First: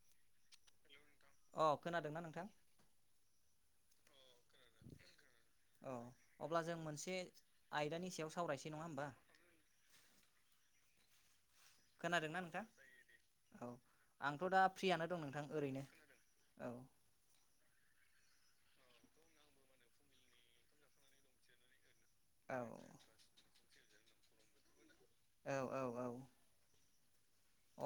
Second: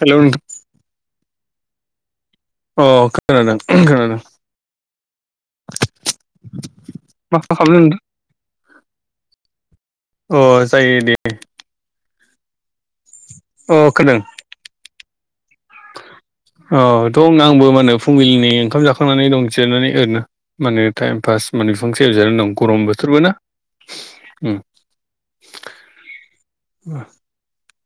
hello नों अ खोनादोंना नोंथां अ खोनादों खोनादों औ अब्ला जों मोनसे मा खालामदों आयदानि सायाव सावरायसै जसे नङा होमबा अ जायो दे खोनादोंना नोंथां औ आंथ' दा फ्रियनो दं नोंथां ओरैनो औ दं आंबो माने फुंबिलिनि ओंखाम जाखांनानै दं जिरनानै एरनो माने टाइम पास माने बिफांसे एरजनानै दं औ गरम बोथोरबो ना उम औ औ औ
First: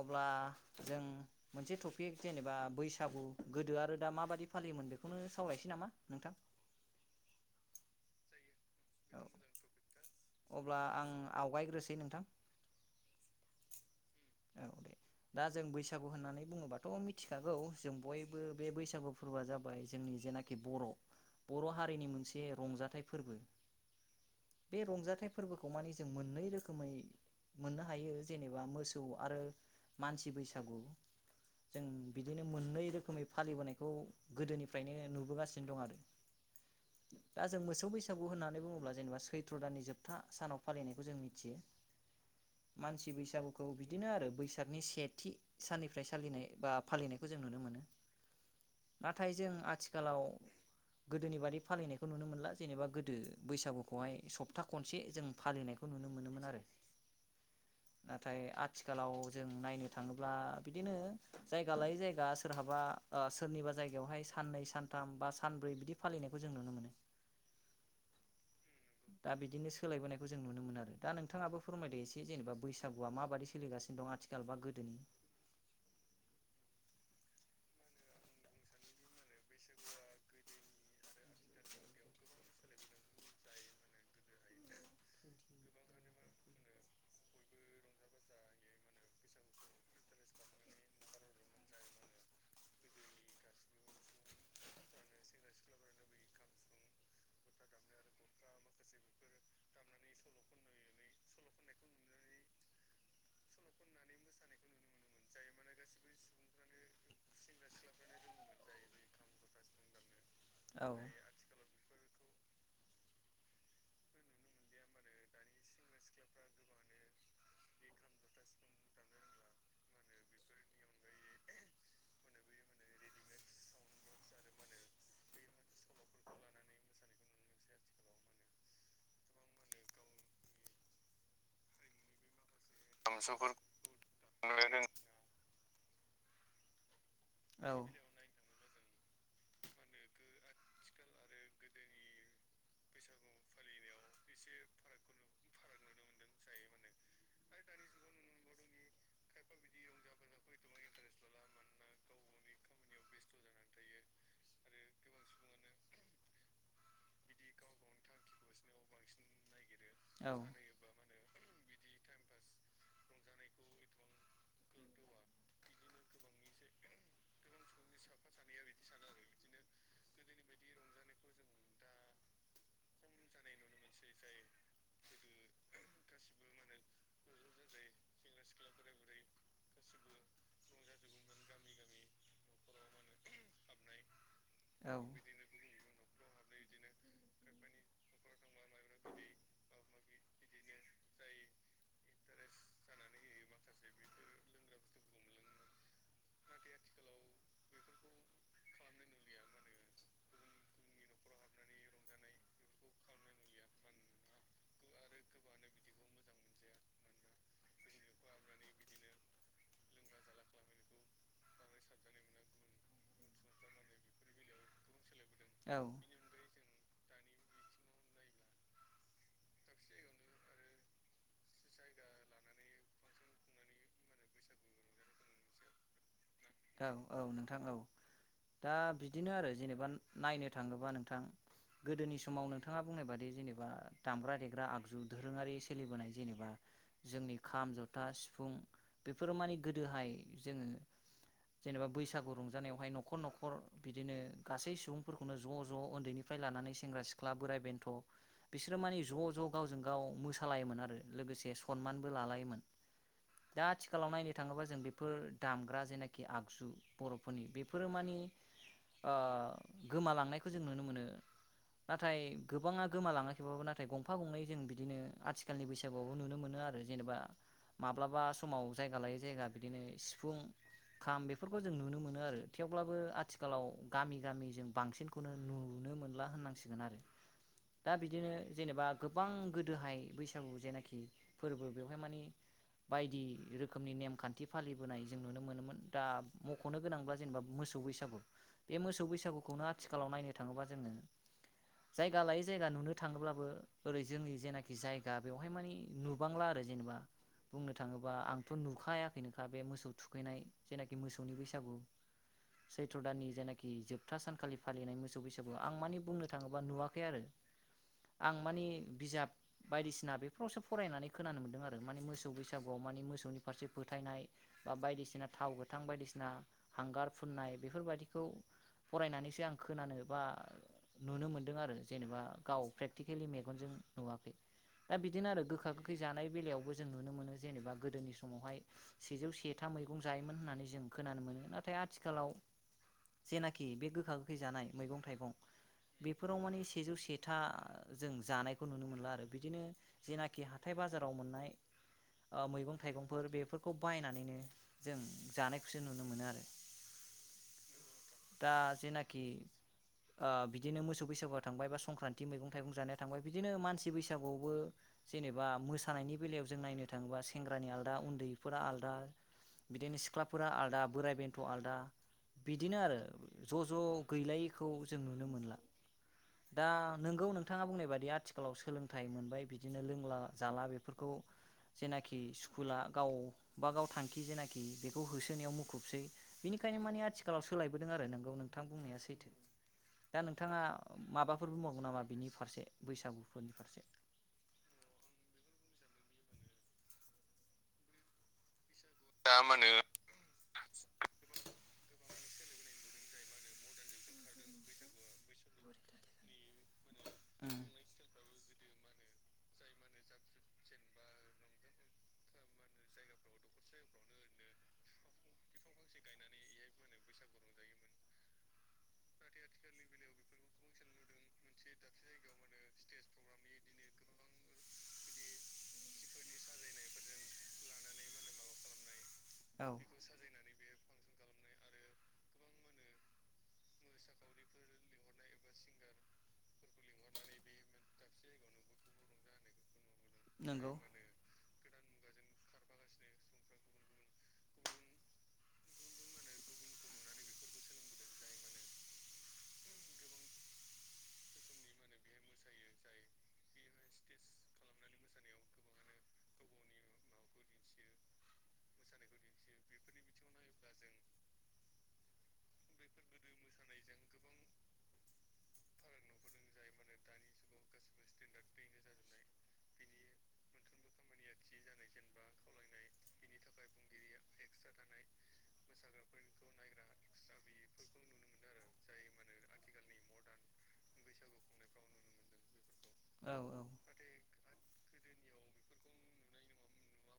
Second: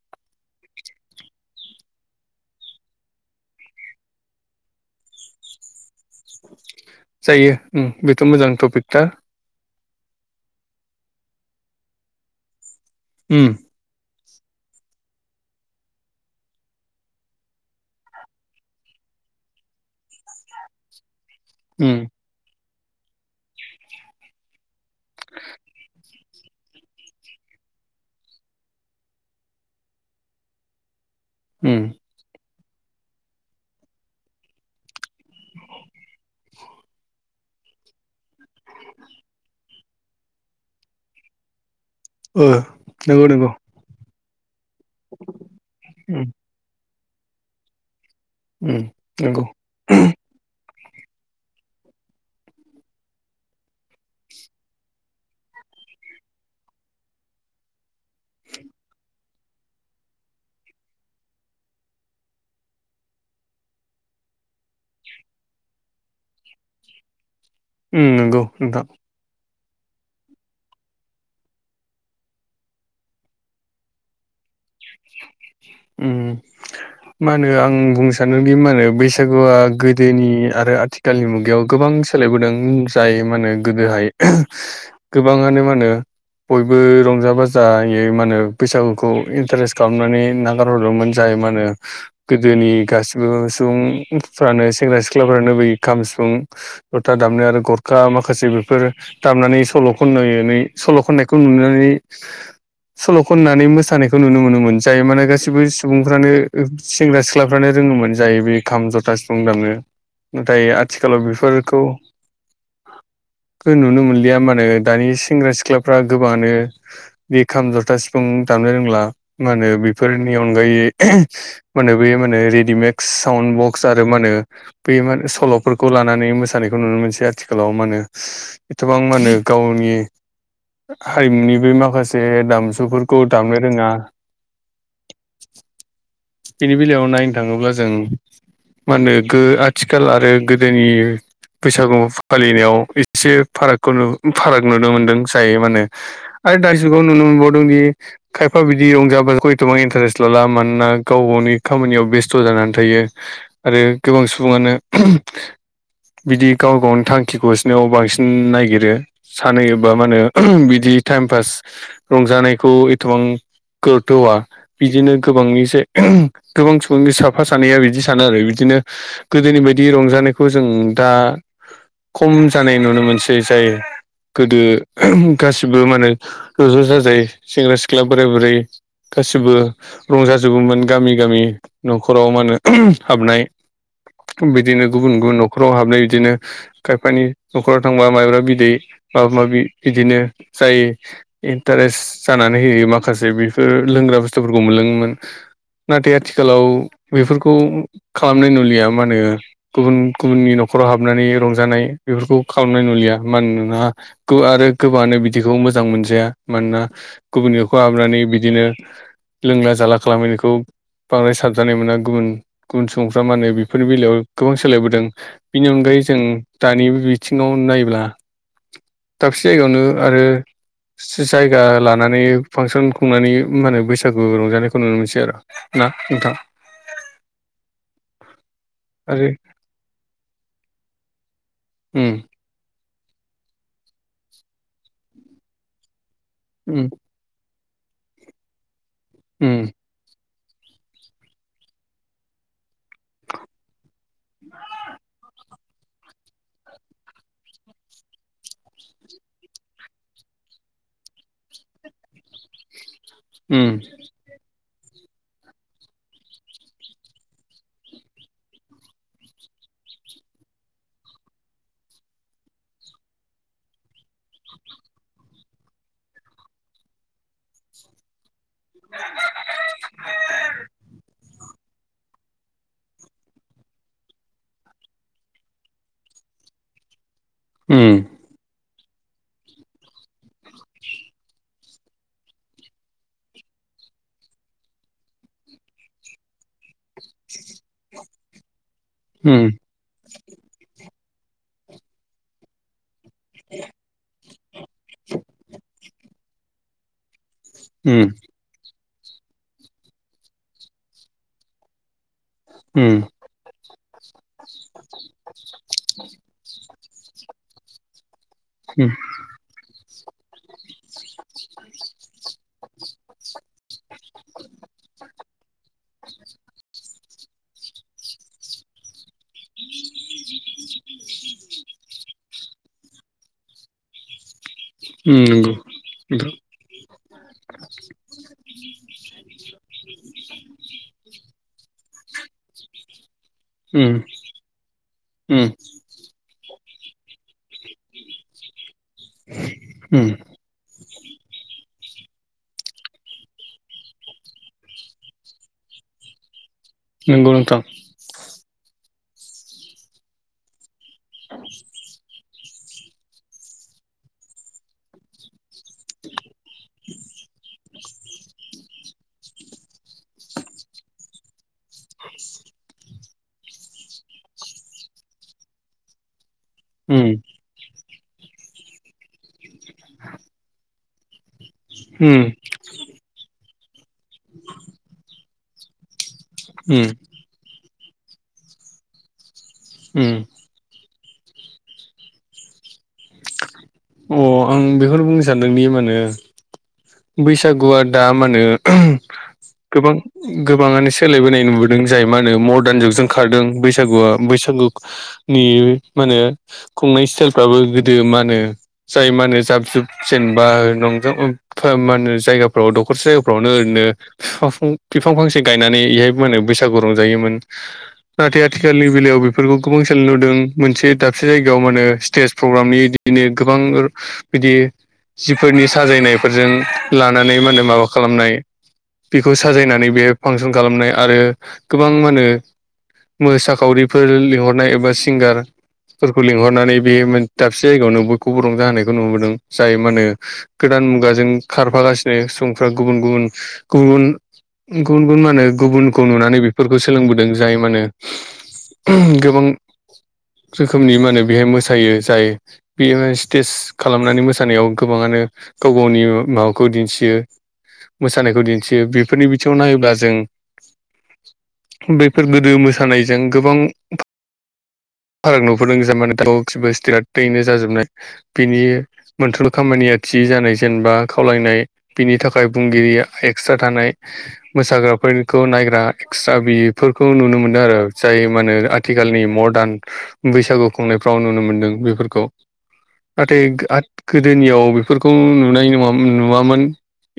अब्ला जों मोनसे टपिक जेनेबा बैसागु गोदो आरो दा माबायदि फालियो बेखौनो सावरायसै नामा नोंथां जायो बेथ' मोजां टपिक थार औ अब्ला आं आवगायग्रोसै नोंथां हम औ दे दा जों बैसागु होननानै बुङोबाथ' मिथिखागौ जों बयबो बे बैसागु फोरबोआ जाबाय जों जेनाखि जेनाखि बर' बर' उम हारिनि मोनसे रंजाथाइ फोरबो बे रंजाथाइ फोरबोखौ मानि जों मोननै रोखोमै मोननो हायो जेबा मोसौ आरो मानसि बैसागु उम ज बिदिनो मोननै रोखोमै फालिबोनायखौ गोदोनिफ्रायनो नुबोगासिनो दं आरो दा जों मोसौ बैसागु होननानै बुङोब्ला जेनेबा सैत्र' दाननि जोबथा सानाव फालिनायखौ जों मिथियो ओ नंगौ नंगौ औ बिदिनो आरो बैसागनि सेथि साननिफ्राय उम सालिनाय बा फालिनायखौ जों नुनो मोनो उम नाथाय नंगौ जों आथिखालाव गोदोनि बादि फालिनायखौ नुनो मोनला जेनेबा गोदो बैसागुखौहाय सप्ता खनसे जों फालिनायखौ नुनो मोनोमोन आरो नाथाय आथिखालाव जों नायनो थाङोब्ला बिदिनो जायगा लायै जायगा सोरहाबा सोरनिबा जायगायावहाय साननै सानथाम बा सानब्रै बिदि फालिनायखौ जों नुनो मोनो नंगौ नोंथां दा बिदिनो सोलायबोनायखौ जों नुनो मोनो आरो दा नोंथाङाबो फोरमायदो एसे जेनेबा बैसागुआ माबायदि सोलिगानो दं आथिखाल बा गोदोनि [unintelligible] मा होनो आं बुंनो सानोदि मा होनो बैसागुआ गोदोनि आरो आथिखालनि मुगायाव गोबां गोबां सोलायबोदों जाय मा होने गोदोहाय गोबाङानो मा होनो बयबो रंजा बाजायै मा होनो बैसागुखौ इन्टारेस् खालामनानै नागारहरदोंमोन जाय मा होनो गोदोनि गासिबो सुबुंफ्रानो सेंग्रा सिख्लाफ्रानोनो बैयोै खाम सिफुं जथा दामनो आरो गरखा माखासे बेफोर दामनानै सल' खन [unintelligible] सल' खननायखौ नुनानै सल' खननानै मोसानायखौ नुनो मोनोमोन जायो माने गासैबो सुबुंफ्रानो सेंग्रा सिख्लाफ्रानो रोङोमोन जायो बे खाम जथा सुफुं दामनो नाथाय औ आथिखालाव बेफोरखौ [inaudible] नुनो मोनलिया मानोे दानि सेंग्रा सिख्लाफ्रा गोबाङानो बे खाम जथा सिफुं दाम नो रोंला मा होनो बेफोरनि अनगायै मा होनो बे मा होनो रेडिमेक्स साउन्द बक्स आरो मा होनो सल'फोरखौ लानानै मोसानायखौ नुनो मोनसै आथिखालाव मा होनो एथबां मा होनो गावनि हारिमुनि बे माखासे दामजुफोरखौ दामनो रोङा [unintelligible] बेनि बेलायाव नायनो थाङोब्ला औ जों मा होनो आथिखाल आरो गोदोनि बैसागु फालिनायाव एसे फारागखौ फाराग नुनो मोनदों जायो माहनो आरो दा जुगाव नुनो मोनबावदों दि खायफा बिदि रंजा-बाजाखौ एथबां इन्टारेस्ट लाला मानोना गाव गावनि खामानियाव बेस्थ' जानानै थायो आरो गोबां सुबुङानो बिदि गाव गावनो थां खिखौ होसोनायाव बांसिन नायगिरो सानहोयोबा मा औ होनो बिदि टाइम पास रंजानायखौ एथबां गुरथ' होआ बिदिनो गोबांनि साय गोबां सुबुंनि साफा सानैया बिदि सानो आरो बिदिनो गोदोनि बायदि रंजानायखौ जों दा खम जानाय नुनो मोनसै जाय गोदो गासिबो माने ज' ज' जाजाय सेंग्रा सिख्ला बोराय बुरै गासिबो रंजाजोबोमोन गामि गामि न'खराव मा होनो हाबनाय बिदिनो औ गुबुन गुबुन न'खराव हाबनाय बिदिनो खायफानि न'खराव थांबा माइब्रा बिदै माबा माबि बिदिनो जाय इन्टारेस्ट जानाय नानै होयो माखासे बेफोर लोंग्रा बुस्थुफोरखौ मोनलोङोमोन नाथाय आथिखालाव बेफोरखौ खालामनाय नुलिया मा होनो गुबुन गुबुननि न'खराव हाबनानै रंजानाय बेफोरखौ खालामनाय नुलिया मानोना आरो गोबाङानो बिदिखौ मोजां मोनजाया मानोना गुबुननि नखौ हाबनानै बिदिनो लोंला जाला खालामैनायखौ बांद्राय साबजानाय मोना गुबुन गुबुन सुबुंफ्रा मा होनो बेफोरनि बेलायाव गोबां सोलायबोदों बेनि अनगायै औ यै जों दानि बिथिङाव नायब्ला दाबसे जायगायावनो आरो जायगा लानानै फांसन खुंनानै मा होनो बैसागु रंजानायखौ नुनो मोनसै आरो ना नोंथां औ औ नोंथां औ दा बिदिनो आरो जेनेबा नायनो थाङोबा नोंथां गोदोनि समाव नोंथाङा बुंनाय बादि जेनेबा दामग्रा देग्रा आगजु दोरोङारि सोलिबोनाय जेनेबा जोंनि खाम जथा सिफुं बेफोरो माने गोदोहाय जोङो जेनेबा बैसागु रंजानायावहाय न'खर न'खर बिदिनो गासै सुबुंफोरखौनो ज' ज' उन्दैनिफ्राय लाना सेंग्रा सिख्ला बोराय बेन्थ' बिसोरो माने ज' ज' गावजों गाव मोसालायोमोन आरो लोगोसे सनमानबो लालायोमोन दा आथिखालाव नायनो थाङोबा जों बेफोर दामग्रा [unintelligible] खि आगजु बर'फोरनि बेफोरो मानिे ओ गोमालांनायखौ जों नुनो मोनो नाथाय गोबाङा गोमालाङाखैबाबो नाथाय गंफा गंनै जों बिदिनो आथिखालनि बैसागुआवबो नुनो मोन- ला आरो जेनेबा माब्लाबा समाव जायगा लायै जायगा बिदिनो सिफुं खाम बेफोरखौ जों नुनो मोनो आरो थेवब्लाबो आथिखालाव गामि गामि जों बांसिनखौनो नुनो मोन ला होननांसिगोन आरो दा बिदिनो जेनेबा गोबां गोदोहाय बैसागु जेनाखि फोरबो बेवहाय मानि बायदि रोखोमनि नेमखान्थि फालिबोनाय जों नुनो मोनोमोन दा मख'नो गोनांब्ला जेनेबा मोसौ बैसागु बे मोसौ बैसागुखौनो आथिखालाव नायनो थाङोबा जोङो जायगा लायै जायगा नुनो थाङोब्लाबो ओरै जोंनि जेनाखि जायगा बेवहाय मानि नुबांला आरो जेनेबा बुंनो थाङोबा आंथ' नुखायाखैनोखा बे मोसौ थुखैनाय जेनाखि मोसौनि बैसागु [unintelligible] सैथ्र' दाननि जेनाखि जोबथा सानखालि फालिनाय मोसौ बैसागु आं मानिे बुंनो थाङोब्ला नुवाखै आरो [unintelligible] आं माने बिजाब बायदिसिना बेफोरावसो फरायनानै खोनानो मोन्दों आरो माने मोसौ बैसागुआव माने मोसौनि फारसे फोथायनाय बा बायदिसिना थाव गोथां बायदिसिना हांगार फुननाय बेफोरबायदिखौ फरायनानैसो आं खोनानो बा नुनो मोनदों आरो जेनेबा गाव प्रेक थिखेलि मेगनजों नुवाखै दा बिदिनो आरो गोखा गोखै जानाय बेलायावबो जों नुनो मोनो जेनेबा गोदोनि समावहाय सेजौ सेथा मै बुंजायोमोन होननानै जों खोनानो मोनो नाथाय आथिखालाव जेनाखि बे गोखा गोखै जानाय मैगं थाइगं बेफोराव मानिे सेजौ सेथा जों जानायखौ नुनो मोनला आरो बिदिनो जेनाखि हाथाय बाजार फ्राव होननाय ओ मैगं थाइगंफोर बेफोरखौ बायनानैनो जों जानायखौसो नुनो मोनो आरो नोंगौ नोंथां दा जेनाखि ओ बिदिनो मोसौ बैसागुआव थांबाय बा संक्रान्ति थि मैगं थाइगं जानाया थांबा बिदिनो मानसि बैसागुआवबो जेनेबा मोसानायनि बेलायाव जों नायनो थाङोबा सेंग्रानि आलदा उन्दैफोरा आलदा बिदिनो सिख्लाफोरा आलादा बोराइ बेन्थ' आलादा बिदिनो आरो ज' ज' गैलायैखौ जों नुनो मोनला दा उम नोंगौ नोंथाङा बुंनाय बाददि आथिखालाव सोलोंथाइ मोनबाय बिदिनो लोंला जाला बेफोरखौ जेनाखि उम स्कुला गावबा गाव थांखि जेनाखि बेखौ होसोनायाव मुखुबसै बिनिखायनो उम माने आथिखालाव सोलायबोदों आरो नोंगौ नोंथां बुंनाया सैथो उम दा नोंथाङा माबाफोर बुंबागोन नामा बिनि फारसे बैसागुफोरनि फारसे अ आं बेखौनो बुंनो सानदोंदि मा होनो बैसागुआ दा मानो गोबां गोबाङानो सोलायबोनाय नुबोदों जाय मा होनो मर्दार्न जुगजों खारदों बैसागुआ बैसागुनि मा होनो खुंनाय स्टाइलफ्राबो उम गोदो मा होनो जाय मा होनो जाब जुब जेनेबा नज [unintelligible] मा होनो जायगाफ्राव दख'रसे जायगाफ्रावनो ओरैनो ओ फिफाफां बिफां फांसे गायनानै एहायबो मा होनो बैसागु रंजायोमोन नाथाय आथि खालनि बेलायाव बेफोरखौ गोबां सोलायनाय नुदों मोनसे दाबसे जायगायाव मा होनो स्टेज प्रग्रामनि बिदिनो गोबां बिदि जिफोरनि साजायनायफोरजों लानानै मान होनो माबा खालामनाय बेखौ औ साजायनानै बे फांसन खालामनाय आरो गोबां मा होनो मोसा खावरिफोर लिंहरनाय एबा सिंगारफोरखौ लिंहरनानै बे मोन दाबसे जायगायावनो रंजा होनायखौ नुबोदों जाय मा होनो नंगौ गोदान मुगाजों खार फागासिनो सुबुंफ्रा गुबुन गुबुन गुबुन गुबुन गुबुन मा होनो गुबुनखौ नुनानै बेफोरखौ सोलोंबोदों जाय मा होनो गोबां रोखोमनि माने बेहाय मोसायो जायो बियो स्टेज खालामनानै मोसानायाव गोबाङानो गाव गावनि माबाखौ दिनथियो मोसानायखौ दिनथियो बेफोरनि बिथिङाव नायोब्ला जों बेफोर गोदो मोसानायजों गोबां फाराग [unintelligible] जाजोबनाय बिनि मोनथोर खामानिया थि जानाय जेनेबा खावलायनाय बिनि थाखाय बुंगिरि एक्सट्रा थानाय मोसाग्राफोरखौ नायग्रा एक्सट्रा बिफोरखौ नुनो मोनो मोनदों आरो जाय मा होनो आथिखालनि मदार्न बैसागु खुंनायफ्राव नुनो मोन्दों बेफोरखौ औ नाथाय गोदोनियाव बेफोरखौ नुनाय नङामोन नुवामोन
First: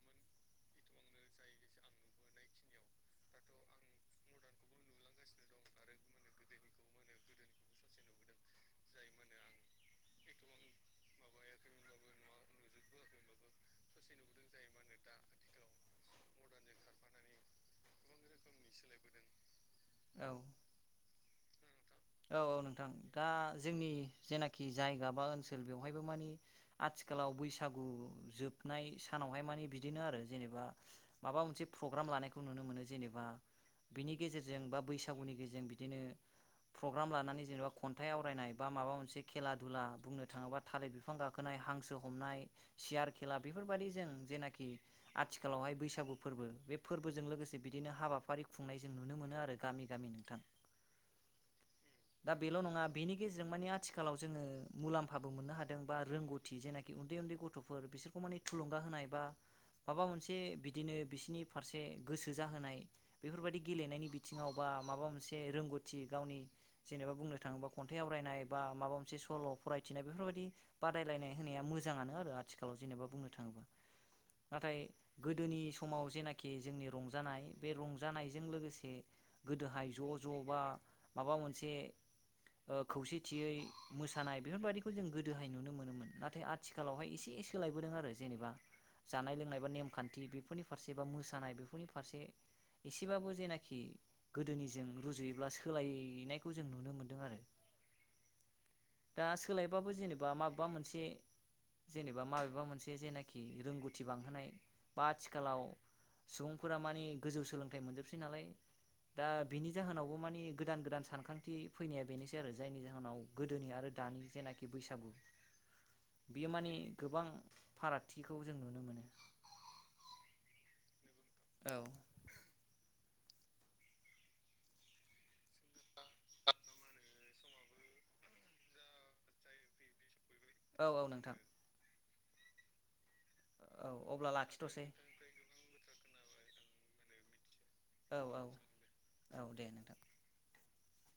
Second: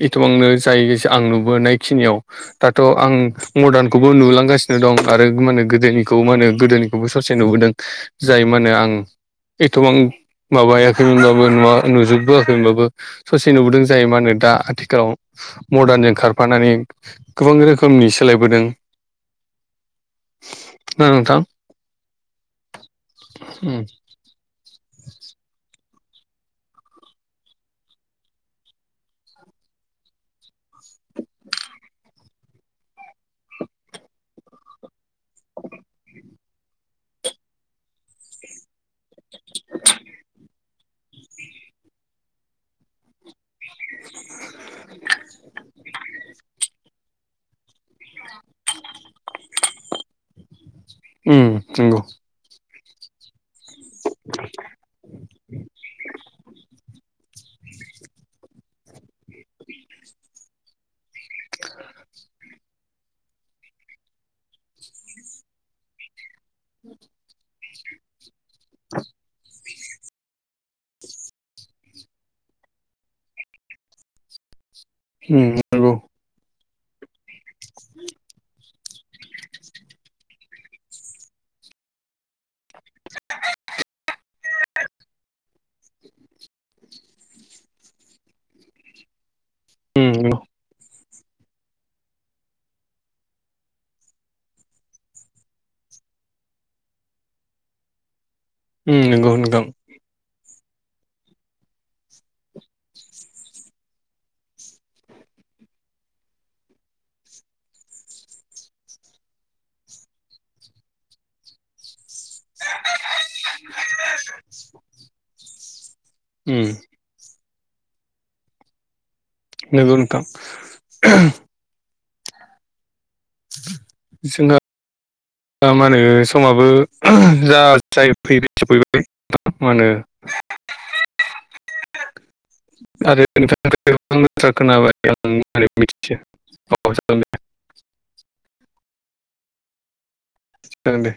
एथबांनो जायो आं नुबोनाय खिनियाव दाथ' आं मदार्नखौबो नुलांगासिनो दं आरो मानो गोदोनिखौ मा होनो गोदोनिखौबो ससे नुबोदों जाय मा होनो आं एथबां माबायाखै मोनबाबो नुजोबबोआखै मोनबाबो ससे नुबोदों जाय मा होनो दा आथिखालाव मदार्नजों खारफानानै गोबां रोखोमनि सोलायबोदों औ ना नोंथां औ औ नोंथां दा जोंनि जेनाखि जाय ओनसोल बेयावहायबो माने आथिखालाव बैसागु जोबनाय सानावहाय मानो बिदिनो आरो जेनेबा माबा मोनसे प्रग्राम लानायखौ नुनो मोनो जेनेबा बिनि गेजेरजों बा बैसागुनि गेजेरजों बिदिनो प्रग्राम लानानै जेनेबा खन्थाइ आवरायनाय बा माबा मोनसे खेला दुला बुंनो थाङोबा थालिर बिफां गाखोनाय हांसो हमनाय सियार खेला बेफोर बेफोरबायदि जों जेनाखि आथिखालावहाय बैसागु फोरबो बे फोरबोजों लोगोसे बिदिनो हाबाफारि खुंनाय जों नुनो मोनो आरो गामि गामि नोंथां उ नंगौ दा बेल' नङा बेनि आथिखालाव जोङो मुलामफाबो मोननो हादों बा रोंगौथि गथ' बिसोरखौ माने थुलुंगा होनाय बा माबा मोनसे बिदिनो बिस बिनि फारसे गोसो जाहोनाय बेफोरबायदि गेलेनायनि बिथिङाव बा माबा मोनसे रोंगौथि गावनि जेनेबा बुंनो थाङोबा खन्थाइ आवरायनाय बा माबा मोनसे सल' फरायथिनाय बेफोरबायदि बादायलायनाय होनाया मोजाङानो आरो आथिखालाव जेनेबा बुंनो थाङोब्ला नाथाय उम गोदोनि नंगौ समाव जेनाखि जोंनि रंजानाय बे रंजानायजों लोगोसे गोदोहाय ज' ज' बा माबा मोनसे [inaudible] खौसेथियै मोसानाय बेफोरबायदिखौ जों गोदोहाय नुनो मोनोमोन नाथाय आथिखालावहाय एसे एसे आरो जबा जानाय लोंनाय बा नेम उम खानथि नंगौ बेफोरनि फारसे बा मोसानाय बेफोरनि फारसे एसेबाबो जेनाखि गोदोनिजों रुजुयोब्ला सोलायो नायखौ जों नुनो मोनदों आरो उम दा नंगौ नोंथां सोलायबाबो जेनेबा माबेबा मोनसे जेनेबा माबेबा मोनसे जेनाखि रोंगौथि बांहोनाय बा आथिखालाव सुबुंफोरा मानि गोजौ सोलोंथाइ मोनजोबसै नालाय दा बिनि जाहोनावबो मानि गोदान गोदान सानखान्थि फैनाया बेनोसै आरो जायनि जाहोनाव गोदोनि आरो दानि जेनाखि बैसागु बेयो उम माने गोबां फारागथिखौ जों नुनो मोनो नंगौ नोंथां औ जोंहा दा मा होनो समाबो जा ना फैबाय सफैबाय मा होनो औ औ नोंथां आरो नोंथांनि औ गोबां अब्ला बाथ्रा लाखिथ'सै खोनाबाय आं [unintelligible] औ जागोनदे औ औ औ दे नोंथां जागोनदे